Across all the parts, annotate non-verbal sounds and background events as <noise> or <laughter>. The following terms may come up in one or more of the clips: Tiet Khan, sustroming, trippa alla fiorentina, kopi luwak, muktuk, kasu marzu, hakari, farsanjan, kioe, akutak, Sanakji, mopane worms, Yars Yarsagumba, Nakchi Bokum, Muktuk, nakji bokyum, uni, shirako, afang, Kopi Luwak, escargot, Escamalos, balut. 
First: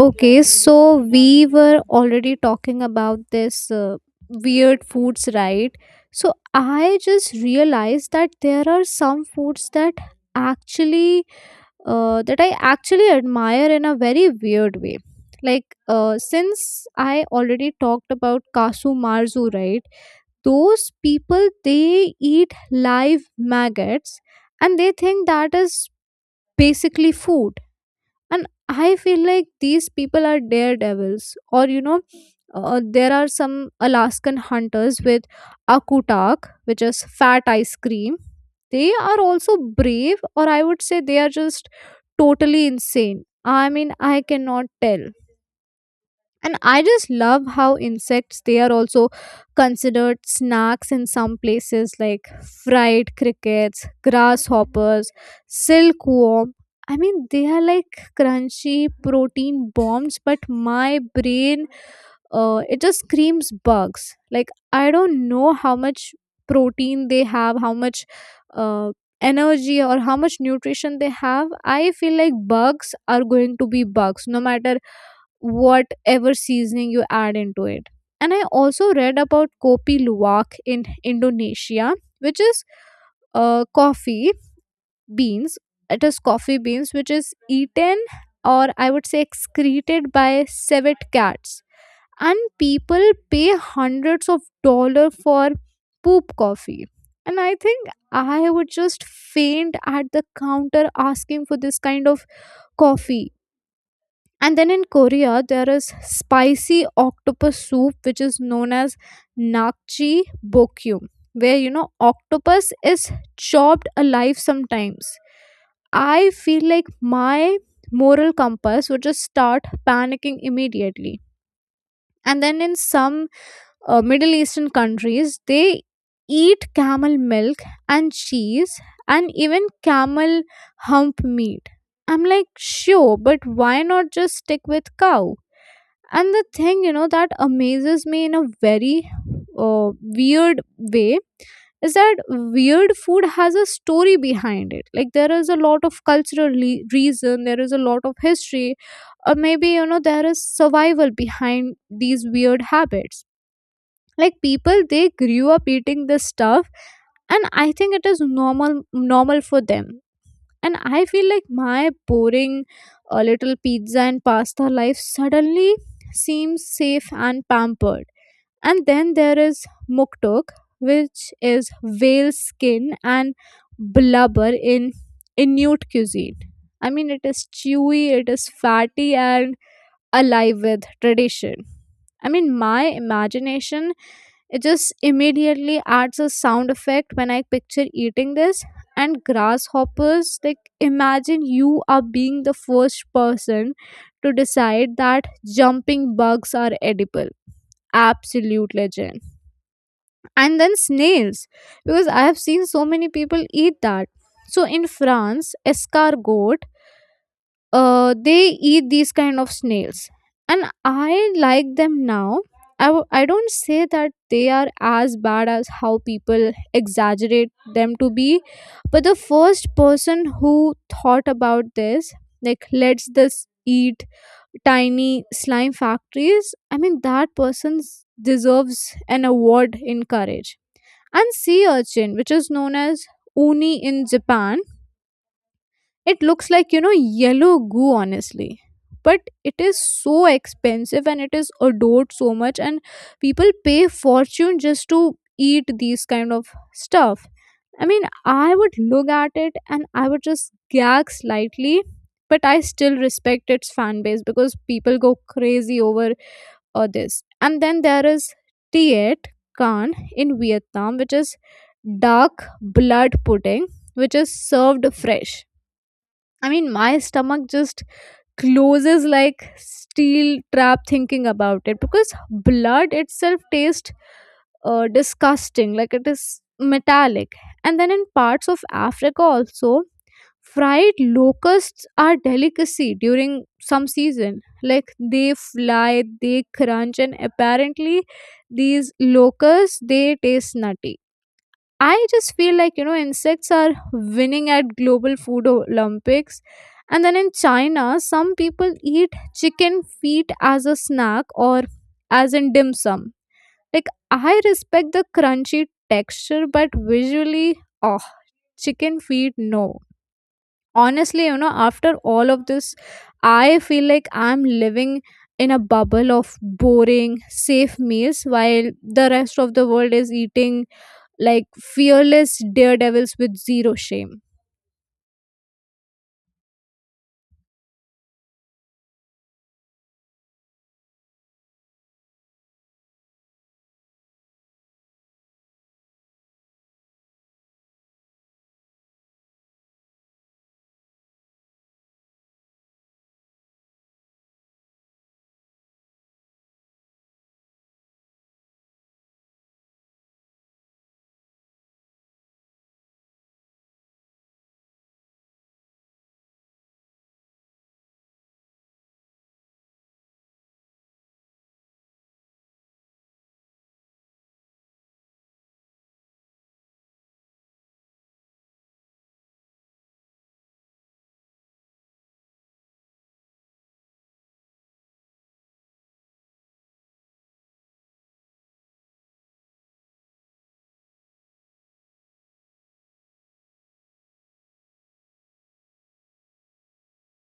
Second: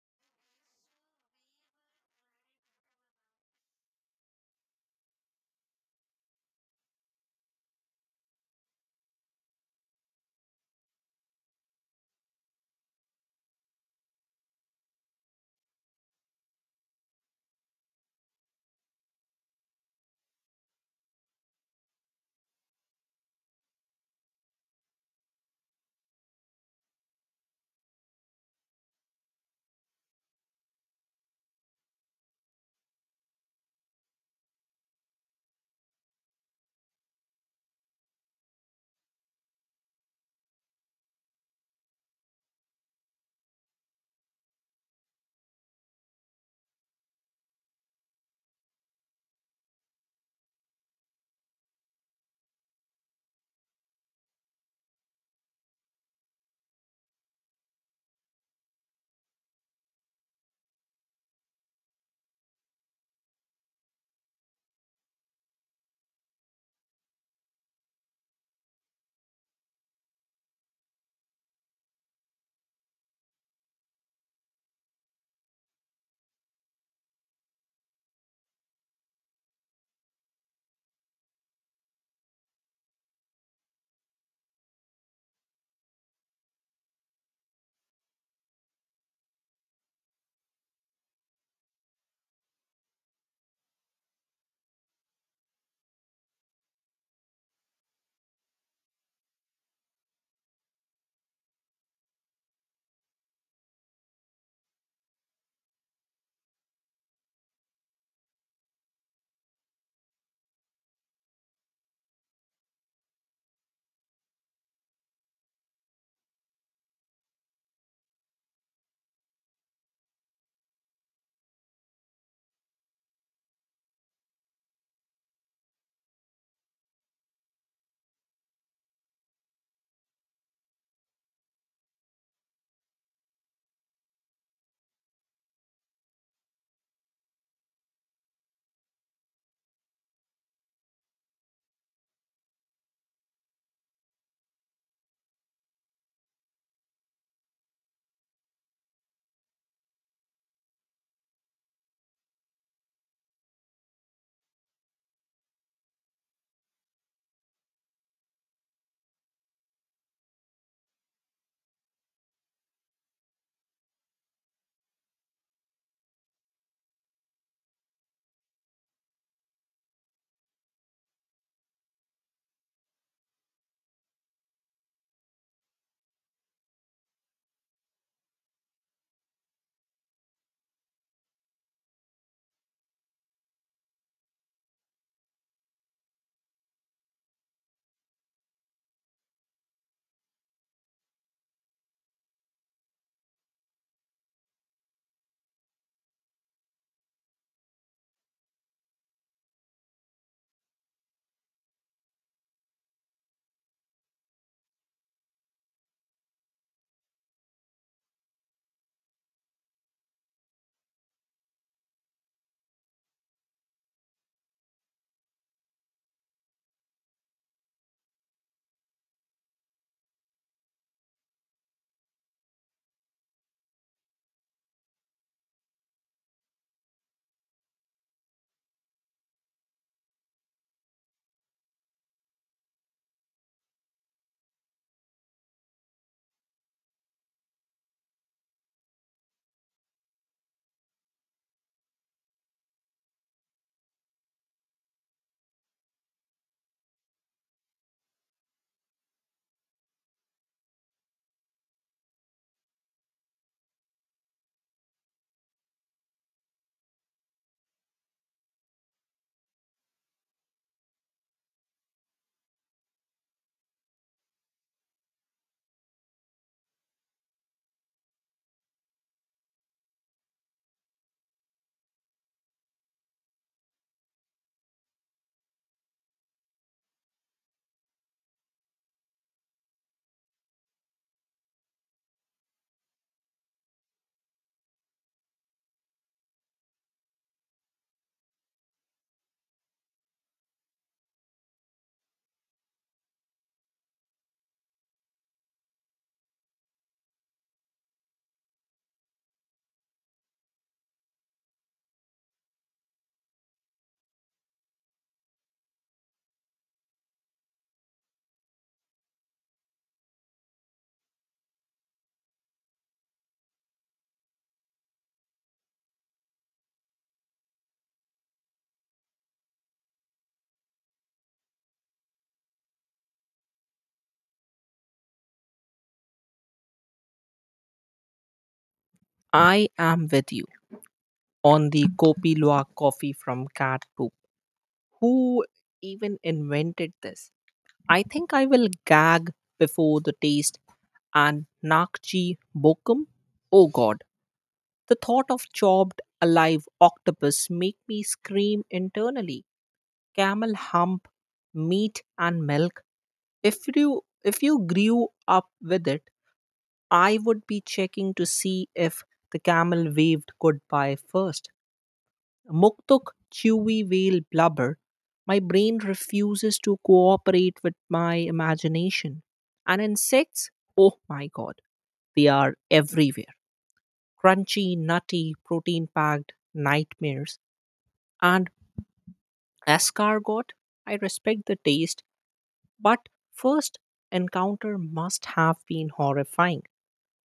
Okay, so we were already talking about this weird foods, right? So I just realized that there are some foods that actually, that I actually admire in a very weird way. Like, since I already talked about kasu marzu, right? Those people they eat live maggots and they think that is basically food, and I feel like these people are daredevils. Or you know, there are some Alaskan hunters with akutak, which is fat ice cream. They are also brave, or I would say they are just totally insane. I mean, I cannot tell. And I just love how insects, they are also considered snacks in some places, like fried crickets, grasshoppers, silkworm. I mean, they are like crunchy protein bombs, but my brain, it just screams bugs. Like, I don't know how much protein they have, how much uh, energy or how much nutrition they have. I feel like bugs are going to be bugs no matter whatever seasoning you add into it. And I also read about kopi luwak in Indonesia, which is coffee beans. It is coffee beans which is eaten, or I would say excreted by civet cats. And people pay hundreds of dollars for poop coffee. And I think I would just faint at the counter asking for this kind of coffee. And then in Korea, there is spicy octopus soup, which is known as nakji bokyum, where you know octopus is chopped alive sometimes. I feel like my moral compass would just start panicking immediately. And then in some Middle Eastern countries, they eat camel milk and cheese and even camel hump meat. I'm like, sure, but why not just stick with cow? And the thing you know that amazes me in a very weird way is that weird food has a story behind it. Like, there is a lot of cultural reason, there is a lot of history, or maybe you know there is survival behind these weird habits. Like, people they grew up eating this stuff, and I think it is normal for them. And I feel like my boring, a little pizza and pasta life suddenly seems safe and pampered. And then there is muktuk, which is whale skin and blubber in Inuit cuisine. I mean, it is chewy, it is fatty, and alive with tradition. I mean, my imagination, it just immediately adds a sound effect when I picture eating this. And grasshoppers, like imagine you are being the first person to decide that jumping bugs are edible. Absolute legend. And then snails, because I have seen so many people eat that. So in France, escargot, they eat these kind of snails, and I like them now. I don't say that they are as bad as how people exaggerate them to be, but the first person who thought about this, like let's this eat tiny slime factories, I mean that person deserves an award in courage. And sea urchin, which is known as uni in Japan, it looks like, you know, yellow goo, honestly. But it is so expensive and it is adored so much, and people pay fortune just to eat these kind of stuff. I mean, I would look at it and I would just gag slightly, but I still respect its fan base because people go crazy over this. And then there is Tiet Khan in Vietnam, which is dark blood pudding, which is served fresh. I mean, my stomach just closes like steel trap thinking about it, because blood itself tastes disgusting, like it is metallic. And then in parts of Africa also, fried locusts are delicacy during some season. Like, they fly, they crunch, and apparently these locusts they taste nutty. I just feel like, you know, insects are winning at global food Olympics. And then in China, some people eat chicken feet as a snack or as in dim sum. Like, I respect the crunchy texture, but visually, oh, chicken feet, no. Honestly, you know, after all of this, I feel like I'm living in a bubble of boring, safe meals while the rest of the world is eating like fearless daredevils with zero shame. I am with you on the Kopi Luwak coffee from cat poop. Who even invented this? I think I will gag before the taste and Nakchi Bokum. Oh god, the thought of chopped alive octopus make me scream internally. Camel hump, meat and milk. If you grew up with it, I would be checking to see if the camel waved goodbye first. Muktuk Chewy Whale blubber, my brain refuses to cooperate with my imagination. And insects, oh my god, they are everywhere. Crunchy, nutty, protein packed nightmares. And escargot, I respect the taste, but first encounter must have been horrifying.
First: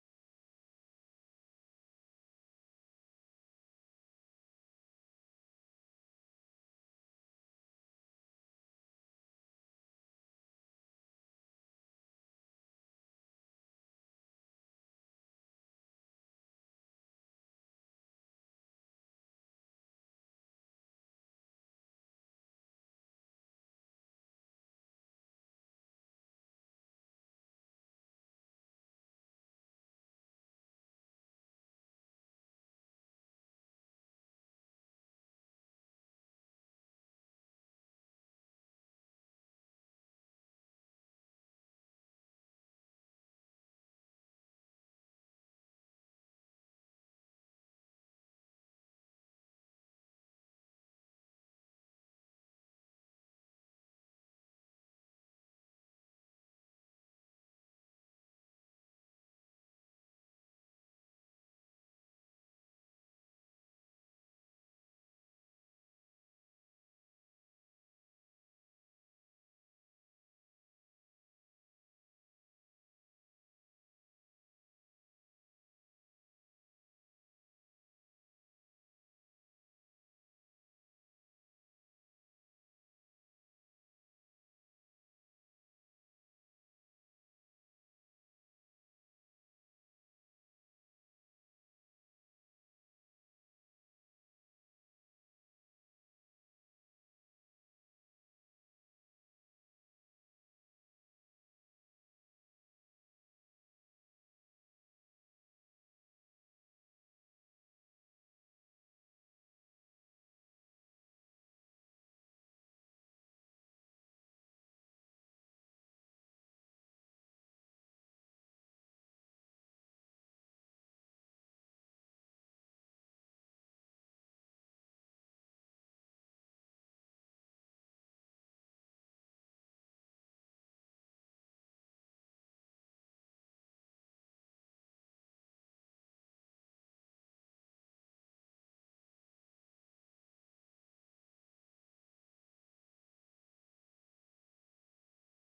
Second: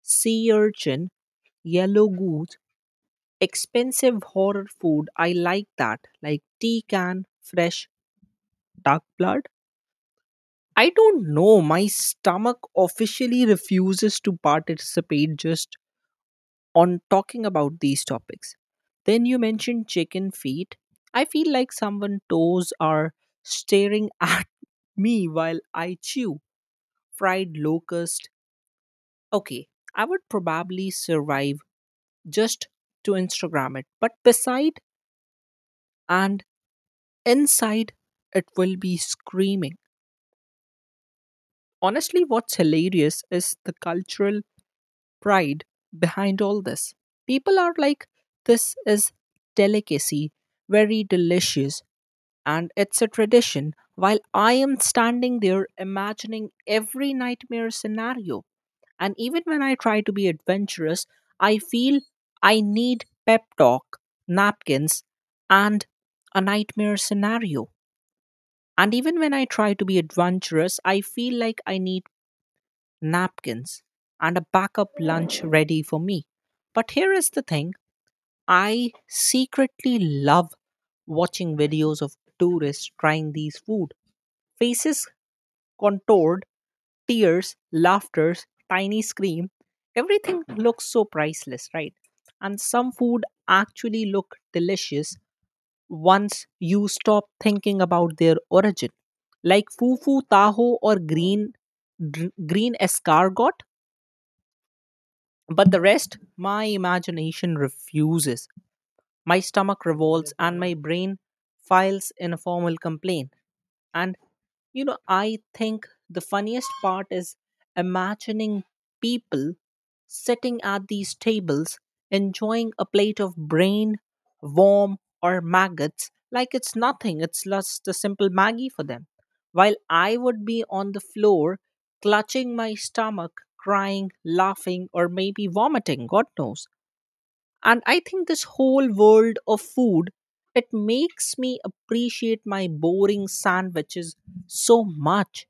Sea urchin, yellow goose, expensive horror food. I like that, like tea can, fresh dark blood? I don't know. My stomach officially refuses to participate just on talking about these topics. Then you mentioned chicken feet. I feel like someone toes are staring <laughs> at me while I chew fried locust. Okay, I would probably survive just to Instagram it, but beside and inside it will be screaming. Honestly, what's hilarious is the cultural pride behind all this. People are like, this is delicacy, very delicious, and it's a tradition, while I am standing there imagining every nightmare scenario. And even when I try to be adventurous, I feel I need pep talk, napkins, and a nightmare scenario. And even when I try to be adventurous, I feel like I need napkins, and a backup lunch ready for me. But here is the thing I secretly love watching videos of tourists trying these food. Faces contoured, tears, laughters, tiny scream. Everything looks so priceless, right? And some food actually look delicious once you stop thinking about their origin. Like fufu taho or green green escargot. But the rest, my imagination refuses. My stomach revolts and my brain files in a formal complaint. And you know, I think the funniest part is imagining people sitting at these tables enjoying a plate of brain, worm, or maggots like it's nothing, it's just a simple Maggie for them. While I would be on the floor clutching my stomach, crying, laughing, or maybe vomiting, God knows. And I think this whole world of food, it makes me appreciate my boring sandwiches so much.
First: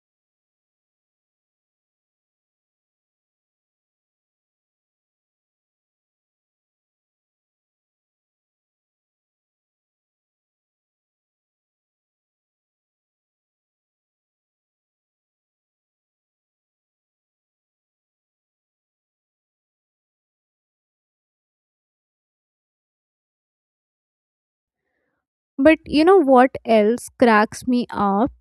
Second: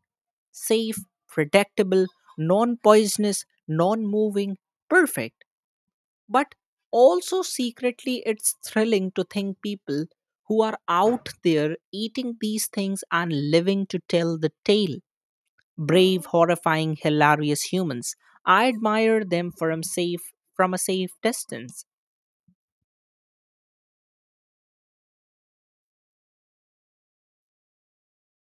Safe, predictable, non poisonous, non moving, perfect. But also secretly it's thrilling to think people who are out there eating these things and living to tell the tale, brave horrifying hilarious humans. I admire them from a safe distance. But you know what else cracks me up?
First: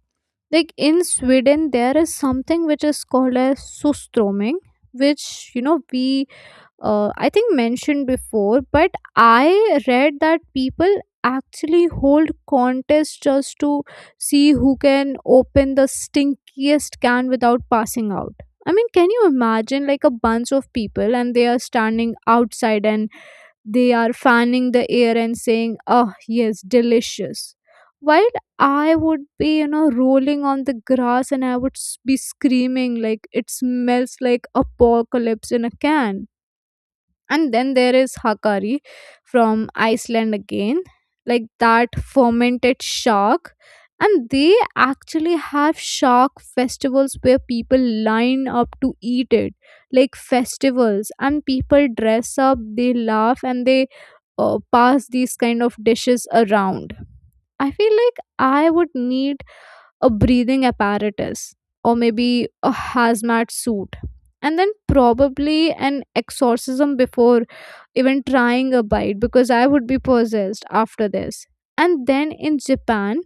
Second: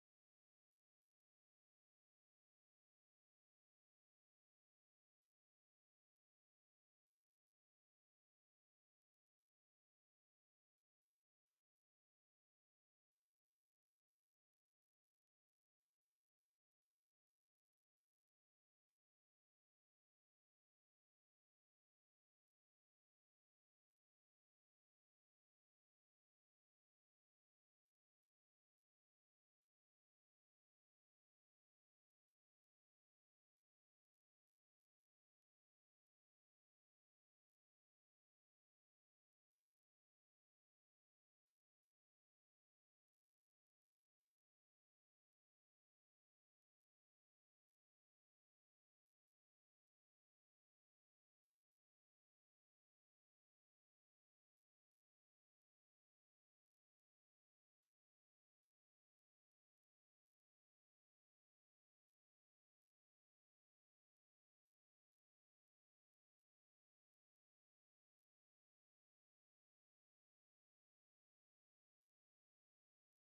Like in Sweden, there is something which is called as sustroming, which you know we, I think, mentioned before. But I read that people actually hold contests just to see who can open the stinkiest can without passing out. I mean, can you imagine like a bunch of people and they are standing outside and they are fanning the air and saying, "Oh, yes, delicious." While I would be, you know, rolling on the grass and I would be screaming like it smells like apocalypse in a can. And then there is hakari from Iceland again, like that fermented shark. And they actually have shark festivals where people line up to eat it. Like festivals, and people dress up, they laugh, and they pass these kind of dishes around. I feel like I would need a breathing apparatus or maybe a hazmat suit, and then probably an exorcism before even trying a bite, because I would be possessed after this. And then in Japan,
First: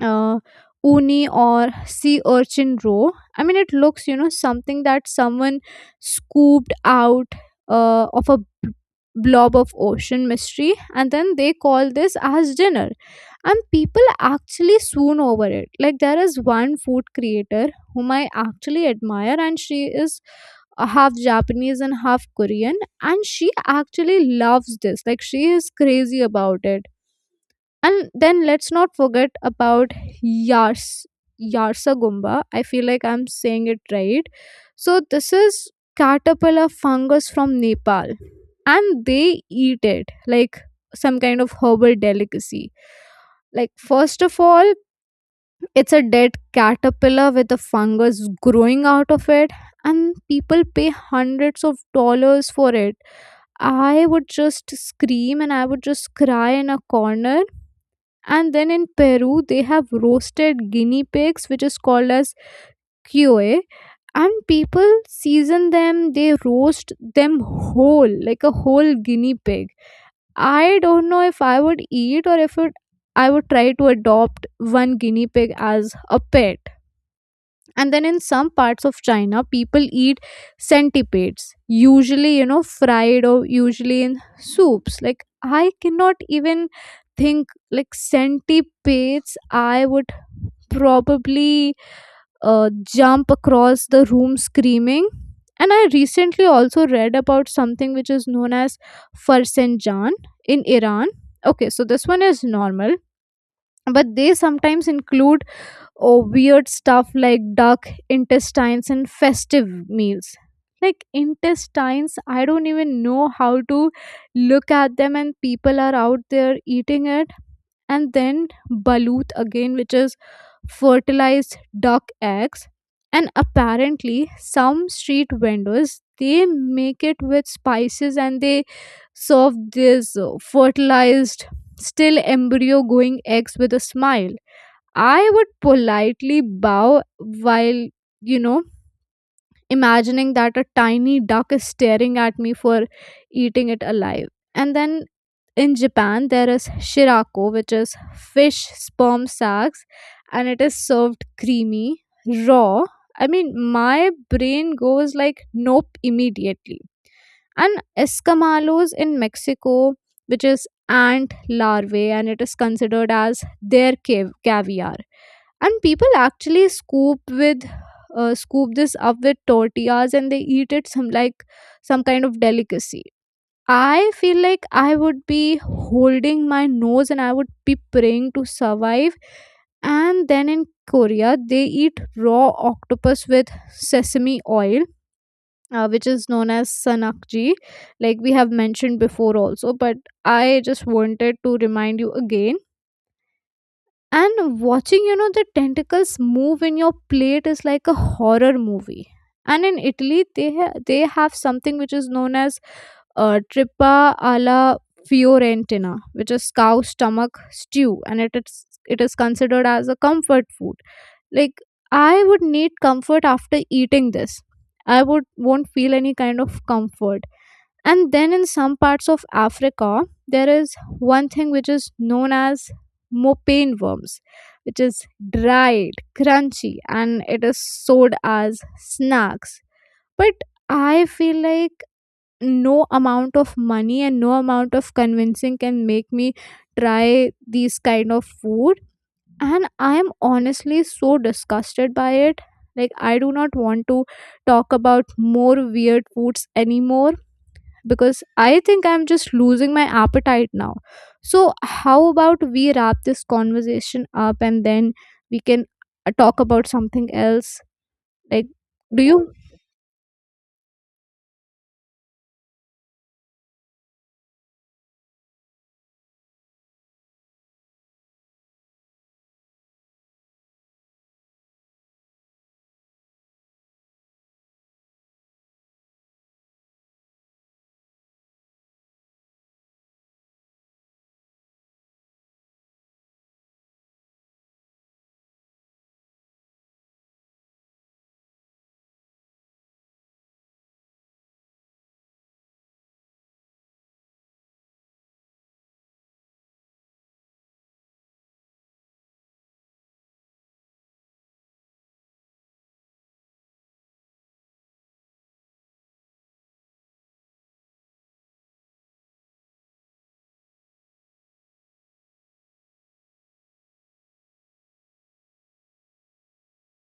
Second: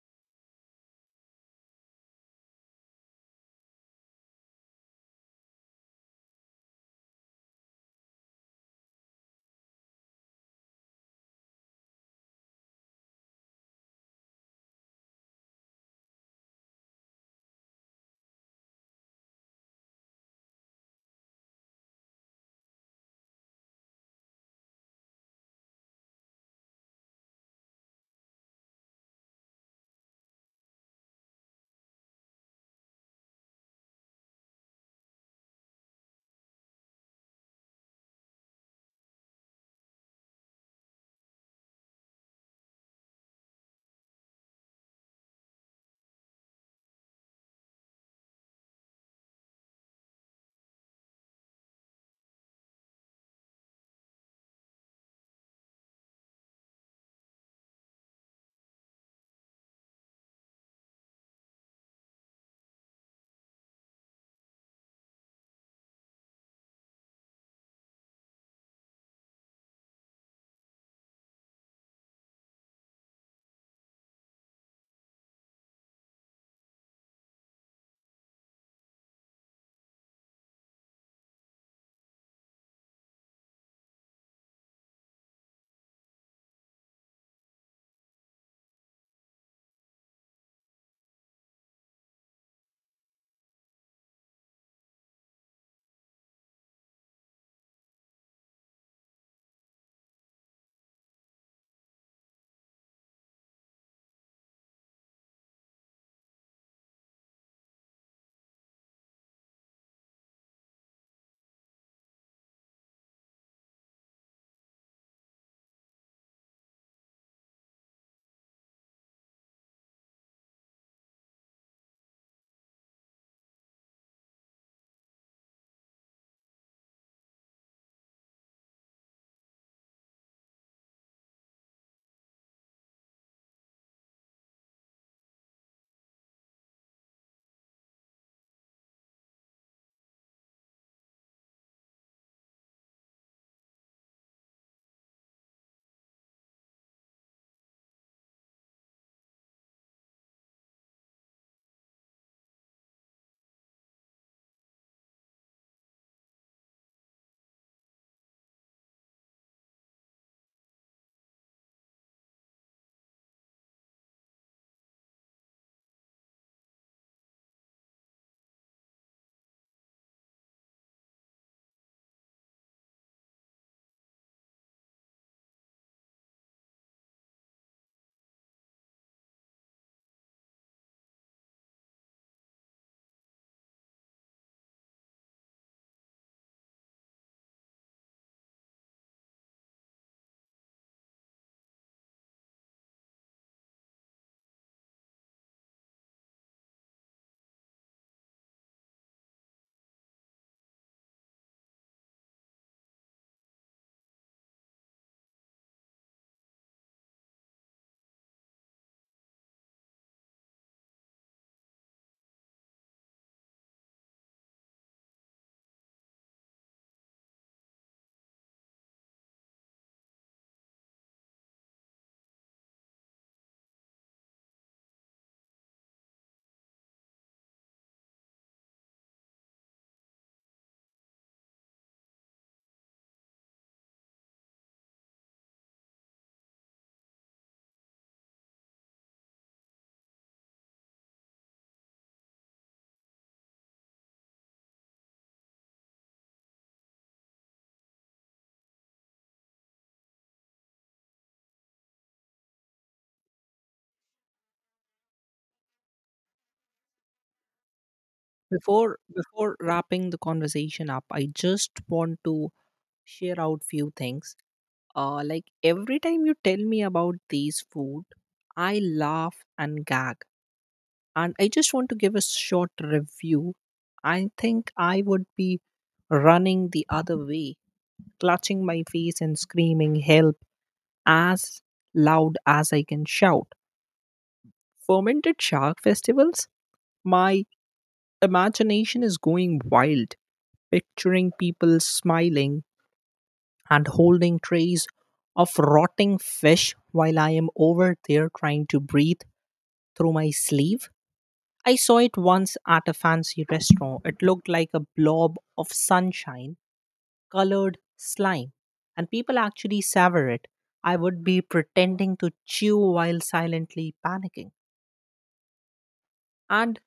uh, uni or sea urchin row. I mean, it looks, you know, something that someone scooped out of a blob of ocean mystery, and then they call this as dinner. And people actually swoon over it. Like, there is one food creator whom I actually admire, and she is half Japanese and half Korean, and she actually loves this. Like, she is crazy about it. And then let's not forget about Yars Yarsagumba. I feel like I'm saying it right. So this is caterpillar fungus from Nepal, and they eat it like some kind of herbal delicacy. Like, first of all, it's a dead caterpillar with a fungus growing out of it, and people pay hundreds of dollars for it. I would just scream and I would just cry in a corner. And then in Peru, they have roasted guinea pigs, which is called as kioe. And people season them, they roast them whole like a whole guinea pig. I don't know if I would eat, or if it, I would try to adopt one guinea pig as a pet. And then in some parts of China, people eat centipedes, usually you know fried or usually in soups. Like, I cannot even think. Like centipedes, I would probably uh, jump across the room screaming. And I recently also read about something which is known as farsanjan in Iran. Okay, so this one is normal, but they sometimes include or weird stuff like duck intestines and festive meals. Like intestines, I don't even know how to look at them, and people are out there eating it. And then balut again, which is fertilized duck eggs. And apparently, some street vendors they make it with spices and they serve this fertilized, still embryo going eggs with a smile. I would politely bow while, you know, imagining that a tiny duck is staring at me for eating it alive. And then in Japan, there is shirako, which is fish sperm sacs, and it is served creamy, raw. I mean, my brain goes like, nope, immediately. And Escamalos in Mexico, which is ant larvae, and it is considered as their caviar. And people actually scoop with, scoop this up with tortillas and they eat it some like some kind of delicacy. I feel like I would be holding my nose and I would be praying to survive. And then in Korea, they eat raw octopus with sesame oil, which is known as Sanakji, like we have mentioned before also. But I just wanted to remind you again. And watching, you know, the tentacles move in your plate is like a horror movie. And in Italy, they they have something which is known as, trippa alla fiorentina, which is cow stomach stew, and it is considered as a comfort food. Like, I would need comfort after eating this. I would won't feel any kind of comfort. And then in some parts of Africa, there is one thing which is known as mopane worms, which is dried, crunchy, and it is sold as snacks. But I feel like no amount of money and no amount of convincing can make me try these kind of food. And I am honestly so disgusted by it. Like, I do not want to talk about more weird foods anymore, because I think I'm just losing my appetite now. So, how about we wrap this conversation up and then we can, talk about something else? Like, Before do you? before wrapping the conversation up, I just want to share out few things. Like every time you tell me about these food, I laugh and gag, and I just want to give a short review. I think I would be running the other way, clutching my face and screaming help as loud as I can shout. Fermented shark festivals? My imagination is going wild, picturing people smiling and holding trays of rotting fish while I am over there trying to breathe through my sleeve. I saw it once at a fancy restaurant. It looked like a blob of sunshine colored slime, and people actually savor it. I would be pretending to chew while silently panicking. And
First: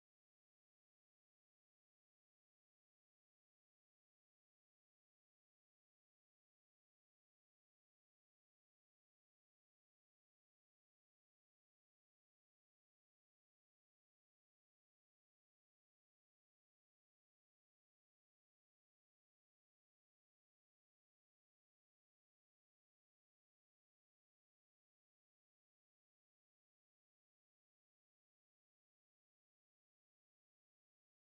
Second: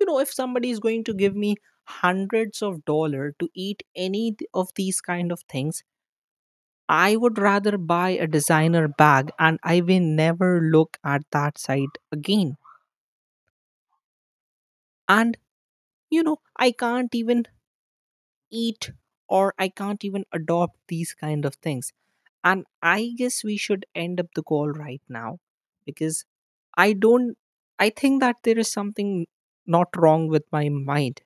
you know, if somebody is going to give me hundreds of dollar to eat any of these kind of things, I would rather buy a designer bag and I will never look at that site again. And you know, I can't even eat or I can't even adopt these kind of things. And I guess we should end up the call right now because I don't I think that there is something not wrong with my mind.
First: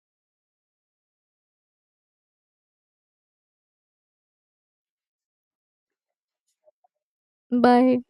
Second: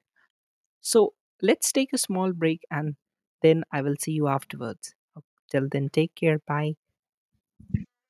So let's take a small break and then I will see you afterwards. Till then, take care. Bye. Bye.